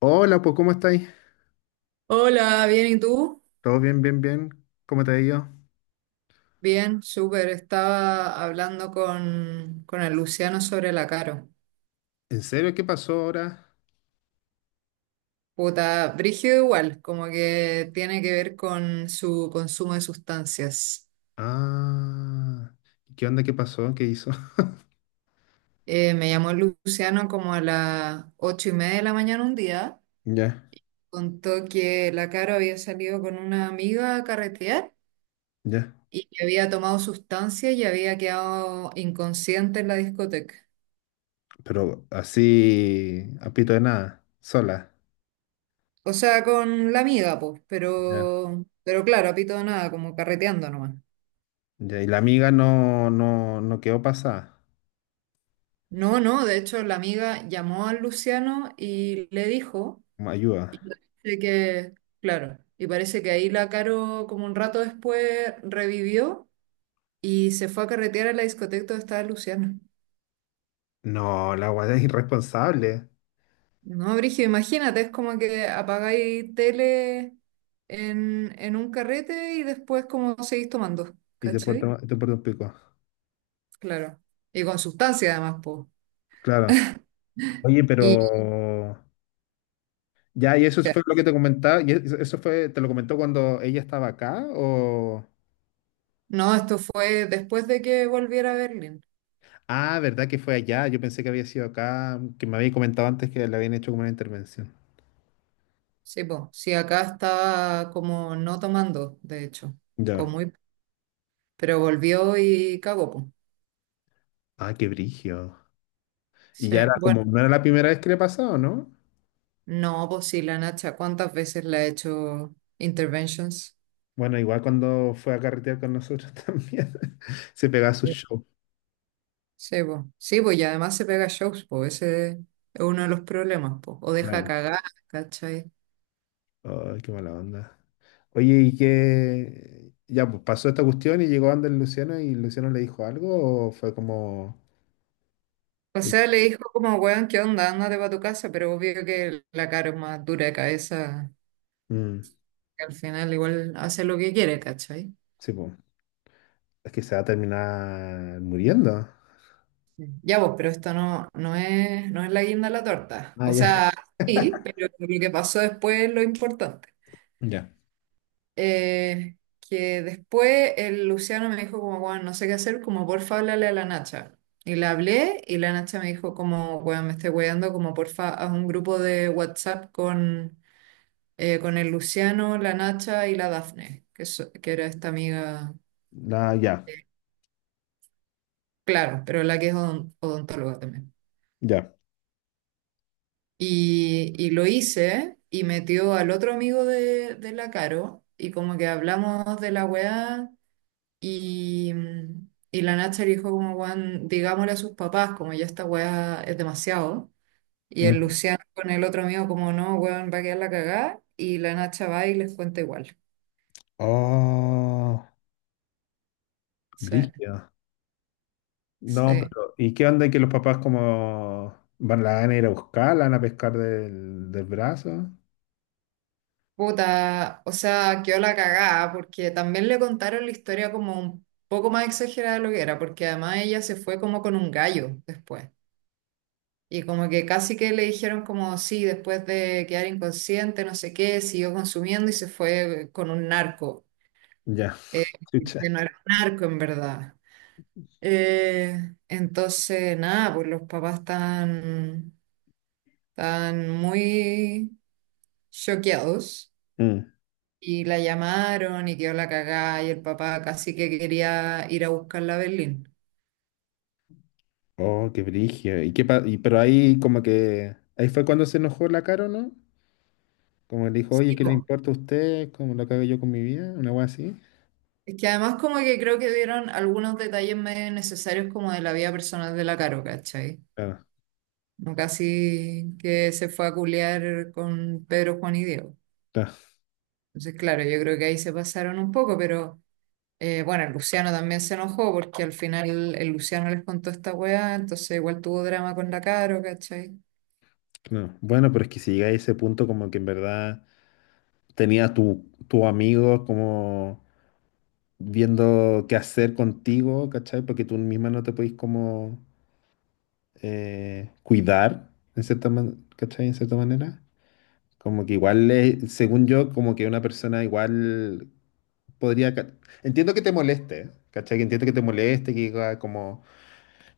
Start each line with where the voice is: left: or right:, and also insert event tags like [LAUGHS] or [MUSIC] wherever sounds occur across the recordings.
left: Hola, pues, ¿cómo estáis?
right: Hola, bien, ¿y tú?
left: ¿Todo bien, bien, bien? ¿Cómo te ha ido?
right: Bien, súper. Estaba hablando con el Luciano sobre la Caro.
left: ¿En serio? ¿Qué pasó ahora?
right: Puta, brígido igual, como que tiene que ver con su consumo de sustancias.
left: Ah, ¿qué onda? ¿Qué pasó? ¿Qué hizo? [LAUGHS]
right: Me llamó el Luciano como a las ocho y media de la mañana un día.
left: Ya,
right: Contó que la Caro había salido con una amiga a carretear
left: ya.
right: y que había tomado sustancias y había quedado inconsciente en la discoteca.
left: Pero así, a pito de nada, sola.
right: O sea, con la amiga, pues,
left: Ya,
right: pero claro, a pito de nada, como carreteando nomás.
left: ya. Y la amiga no, no, no quedó pasada.
right: No, no, de hecho, la amiga llamó al Luciano y le dijo,
left: Como
right: y
left: ayuda.
right: parece que, claro, y parece que ahí la Caro, como un rato después, revivió y se fue a carretear a la discoteca donde estaba Luciano.
left: No, la guada es irresponsable.
right: No, Brigio, imagínate, es como que apagáis tele en un carrete y después, como seguís tomando,
left: Y te
right: ¿cachai?
left: porta, te porta un pico.
right: Claro. Y con sustancia, además, pues.
left: Claro. Oye,
right: Y.
left: pero... Ya, y eso fue lo que te comentaba. ¿Y eso fue, te lo comentó cuando ella estaba acá o...?
right: No, esto fue después de que volviera a Berlín.
left: Ah, ¿verdad que fue allá? Yo pensé que había sido acá, que me había comentado antes que le habían hecho como una intervención.
right: Sí, pues, sí, acá estaba como no tomando, de hecho, o
left: Ya.
right: muy, pero volvió y cagó, pues.
left: Ah, qué brigio. Y
right: Sí,
left: ya era
right: bueno,
left: como, no era la primera vez que le pasaba, ¿no?
right: no, pues sí, la Nacha, ¿cuántas veces le ha hecho interventions?
left: Bueno, igual cuando fue a carretear con nosotros [LAUGHS] también, se pegaba su
right: Sí,
left: show.
right: sí, pues, sí, pues, y además se pega shows, pues, ese es uno de los problemas, pues, o deja
left: Claro.
right: cagar, ¿cachai?
left: Ay, qué mala onda. Oye, ¿y qué? Ya, pues pasó esta cuestión y llegó Ander Luciano y Luciano le dijo algo o fue como...
right: O
left: eh,
right: sea, le dijo como, weón, ¿qué onda? Ándate para tu casa, pero obvio que la cara es más dura de cabeza,
left: mm,
right: que al final igual hace lo que quiere, ¿cachai?
left: sí, pues, es que se va a terminar muriendo.
right: Ya vos, pero esto no, no es la guinda de la torta.
left: Ah,
right: O
left: ya.
right: sea, sí, pero lo que pasó después es lo importante.
left: [LAUGHS] Ya.
right: Eh, que después el Luciano me dijo como, bueno, no sé qué hacer, como porfa, háblale a la Nacha. Y le hablé y la Nacha me dijo como, bueno, me estoy weando, como porfa, haz un grupo de WhatsApp con el Luciano, la Nacha y la Dafne, que, que era esta amiga,
left: No, ya.
right: claro, pero la que es odontóloga también.
left: Ya.
right: Y lo hice y metió al otro amigo de la Caro y como que hablamos de la weá y, y la Nacha le dijo como, weón, digámosle a sus papás, como ya esta weá es demasiado. Y el
left: Mm.
right: Luciano con el otro amigo como, no, weón, va a quedar la cagada y la Nacha va y les cuenta igual.
left: Oh,
right: Sí,
left: brígido. No,
right: sí.
left: pero ¿y qué onda que los papás como van, la van a ir a buscar, la van a pescar del, del brazo?
right: Puta, o sea, quedó la cagada porque también le contaron la historia como un poco más exagerada de lo que era, porque además ella se fue como con un gallo después. Y como que casi que le dijeron como, sí, después de quedar inconsciente, no sé qué, siguió consumiendo y se fue con un narco,
left: Ya,
right: eh,
left: [LAUGHS] chucha.
right: que no era un narco en verdad. Entonces, nada, pues los papás están muy choqueados
left: Mm.
right: y la llamaron y quedó la cagada y el papá casi que quería ir a buscarla a Berlín.
left: Oh, qué brillo. ¿Y qué y, pero ahí como que ahí fue cuando se enojó la Caro, ¿no? Como le dijo, oye,
right: Sí,
left: ¿qué le
right: po.
left: importa a usted? ¿Cómo lo cago yo con mi vida? Una cosa así.
right: Es que además como que creo que dieron algunos detalles medio necesarios como de la vida personal de la Caro, ¿cachai?
left: Claro,
right: No casi que se fue a culear con Pedro, Juan y Diego.
left: claro,
right: Entonces, claro, yo creo que ahí se pasaron un poco, pero bueno, el Luciano también se enojó porque al final el Luciano les contó esta weá, entonces igual tuvo drama con la Caro, ¿cachai?
left: claro. Bueno, pero es que si llega a ese punto como que en verdad tenía tu amigo como viendo qué hacer contigo, ¿cachai? Porque tú misma no te podís como cuidar, en cierta ¿cachai? En cierta manera. Como que igual, según yo, como que una persona igual podría... Entiendo que te moleste, ¿cachai? Que entiendo que te moleste, que diga como...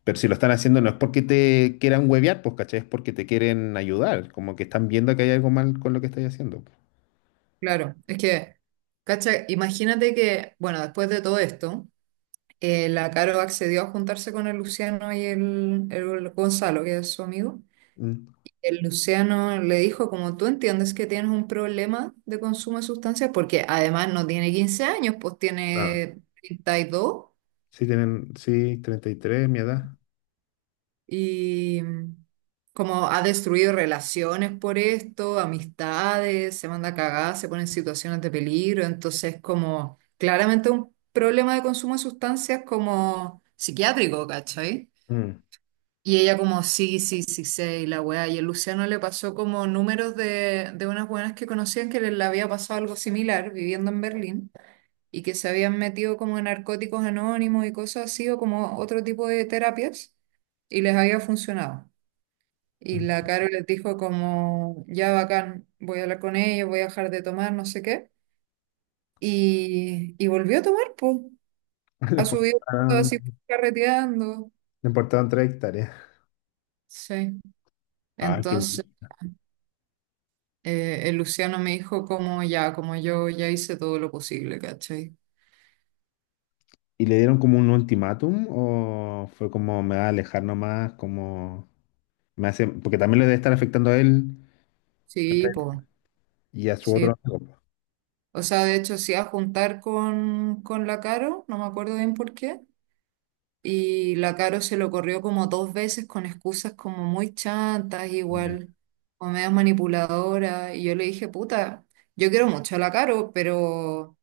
left: Pero si lo están haciendo no es porque te quieran huevear, pues, ¿cachai? Es porque te quieren ayudar, como que están viendo que hay algo mal con lo que estás haciendo, pues.
right: Claro, es que, ¿cachai? Imagínate que, bueno, después de todo esto, la Caro accedió a juntarse con el Luciano y el Gonzalo, que es su amigo.
left: Mm.
right: El Luciano le dijo, como tú entiendes que tienes un problema de consumo de sustancias, porque además no tiene 15 años, pues
left: Ah.
right: tiene 32 y dos
left: Sí, tienen, sí, 33, mi edad.
right: y como ha destruido relaciones por esto, amistades, se manda a cagar, se pone en situaciones de peligro, entonces como claramente un problema de consumo de sustancias como psiquiátrico, ¿cachai?
left: Mm.
right: Y ella como, sí, sí, sí, sé, y la weá. Y el Luciano le pasó como números de unas buenas que conocían que les le había pasado algo similar viviendo en Berlín y que se habían metido como en narcóticos anónimos y cosas así o como otro tipo de terapias y les había funcionado. Y
left: Mm.
right: la Caro les dijo como, ya bacán, voy a hablar con ellos, voy a dejar de tomar, no sé qué. Y volvió a tomar, pues,
left: [LAUGHS] Le
right: a
left: pongo-
right: subir así carreteando.
left: Le importaban tres hectáreas.
right: Sí.
left: Ah, qué bien.
right: Entonces... El Luciano me dijo como ya, como yo ya hice todo lo posible, ¿cachai?
left: ¿Y le dieron como un ultimátum o fue como me va a alejar nomás, como me hace, porque también le debe estar afectando a él,
right: Sí,
left: ¿cachai?,
right: pues,
left: y a su
right: sí.
left: otro amigo?
right: O sea, de hecho, sí a juntar con la Caro, no me acuerdo bien por qué. Y la Caro se lo corrió como dos veces con excusas como muy chantas,
left: Ya.
right: igual, o medio manipuladora. Y yo le dije, puta, yo quiero mucho a la Caro,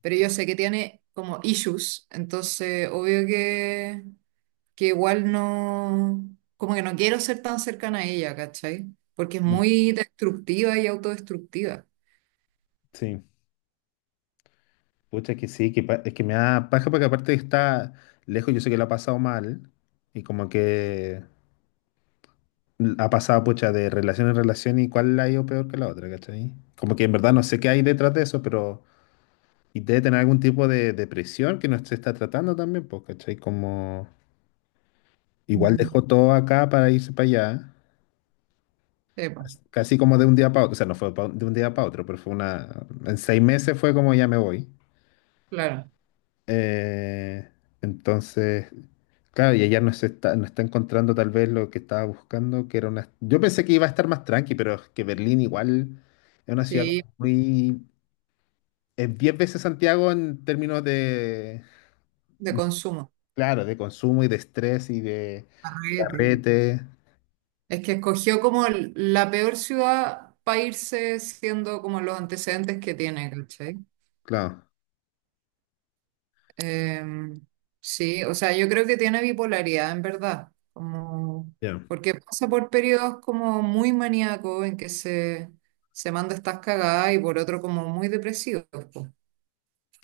right: pero yo sé que tiene como issues, entonces obvio que igual no, como que no quiero ser tan cercana a ella, ¿cachai? Porque es
left: Mm,
right: muy destructiva y autodestructiva.
left: sí, pucha que sí, que es que me da paja porque aparte está lejos, yo sé que lo ha pasado mal y como que ha pasado pucha de relación en relación y cuál la ha ido peor que la otra, ¿cachai? Como que en verdad no sé qué hay detrás de eso, pero y debe tener algún tipo de depresión que no se está tratando también, pues, ¿cachai? Como... Igual
right: Mm.
left: dejó todo acá para irse para allá,
right: Sí, po,
left: casi como de un día para otro, o sea, no fue de un día para otro, pero fue una, en 6 meses fue como ya me voy.
right: claro,
left: Eh, entonces, claro, y ella no está encontrando tal vez lo que estaba buscando, que era una... Yo pensé que iba a estar más tranqui, pero es que Berlín igual es una ciudad como
right: sí,
left: muy... Es 10 veces Santiago en términos de,
right: de consumo.
left: claro, de consumo y de estrés y de
right: Arrete.
left: carrete,
right: Es que escogió como la peor ciudad para irse siendo como los antecedentes que tiene, ¿cachai?
left: claro.
right: Em, sí, o sea, yo creo que tiene bipolaridad en verdad, como
left: Ya,
right: porque pasa por periodos como muy maníacos en que se manda estas cagadas y por otro como muy depresivos, po.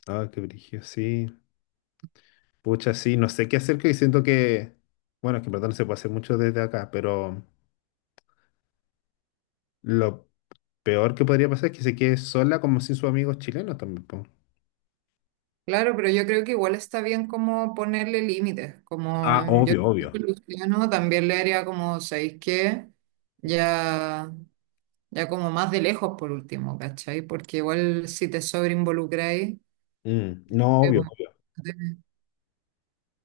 left: ah, qué brillo, sí. Pucha, sí, no sé qué hacer, que siento que, bueno, es que en verdad no se puede hacer mucho desde acá, pero lo peor que podría pasar es que se quede sola como sin sus amigos chilenos también, po.
right: Claro, pero yo creo que igual está bien como ponerle límites, como
left: Ah,
right: yo
left: obvio, obvio.
right: siento que Luciano también le haría como, ¿sabéis qué? Ya, ya como más de lejos por último, ¿cachai? Porque igual si te sobreinvolucráis,
left: Mm, no, obvio,
right: bueno,
left: obvio.
right: te-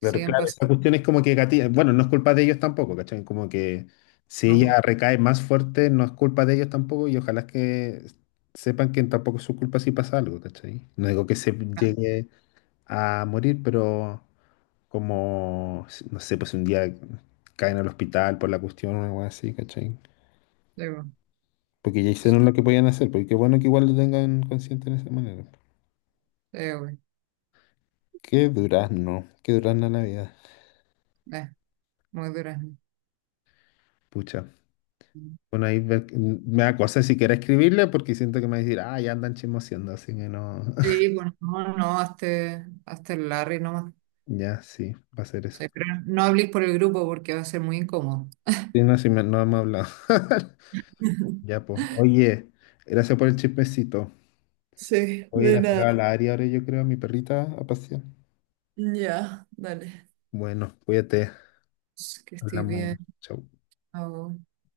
left: Pero claro, esa
right: pasando.
left: cuestión es como que bueno, no es culpa de ellos tampoco, ¿cachai? Como que si
right: Cosas,
left: ella
right: po.
left: recae más fuerte, no es culpa de ellos tampoco y ojalá que sepan que tampoco es su culpa si pasa algo, ¿cachai? No digo que se llegue a morir, pero... como, no sé, pues si un día caen al hospital por la cuestión o algo así, ¿cachai?
right: Sí, po.
left: Porque ya
right: Sí,
left: hicieron lo que podían hacer, porque qué bueno que igual lo tengan consciente de esa manera.
right: güey.
left: Qué durazno la vida.
right: Eh, muy durazno.
left: Pucha. Bueno, ahí me da cosa si quiera escribirle porque siento que me va a decir, ah, ya andan chismoseando, así que no. [LAUGHS]
right: Sí, bueno, no, no, hazte el Larry nomás.
left: Ya, sí, va a ser eso.
right: Sí, pero no hables por el grupo porque va a ser muy incómodo.
left: Sí, no, sí, no hemos hablado. [LAUGHS] Ya,
right: [LAUGHS]
left: pues. Oye, gracias por el chismecito.
right: Sí,
left: Voy a ir
right: de
left: a sacar a
right: nada.
left: la área ahora, yo creo, a mi perrita a pasear.
right: Ya, dale.
left: Bueno, cuídate.
right: Que estés bien.
left: Hablamos. Chau.
right: Chao.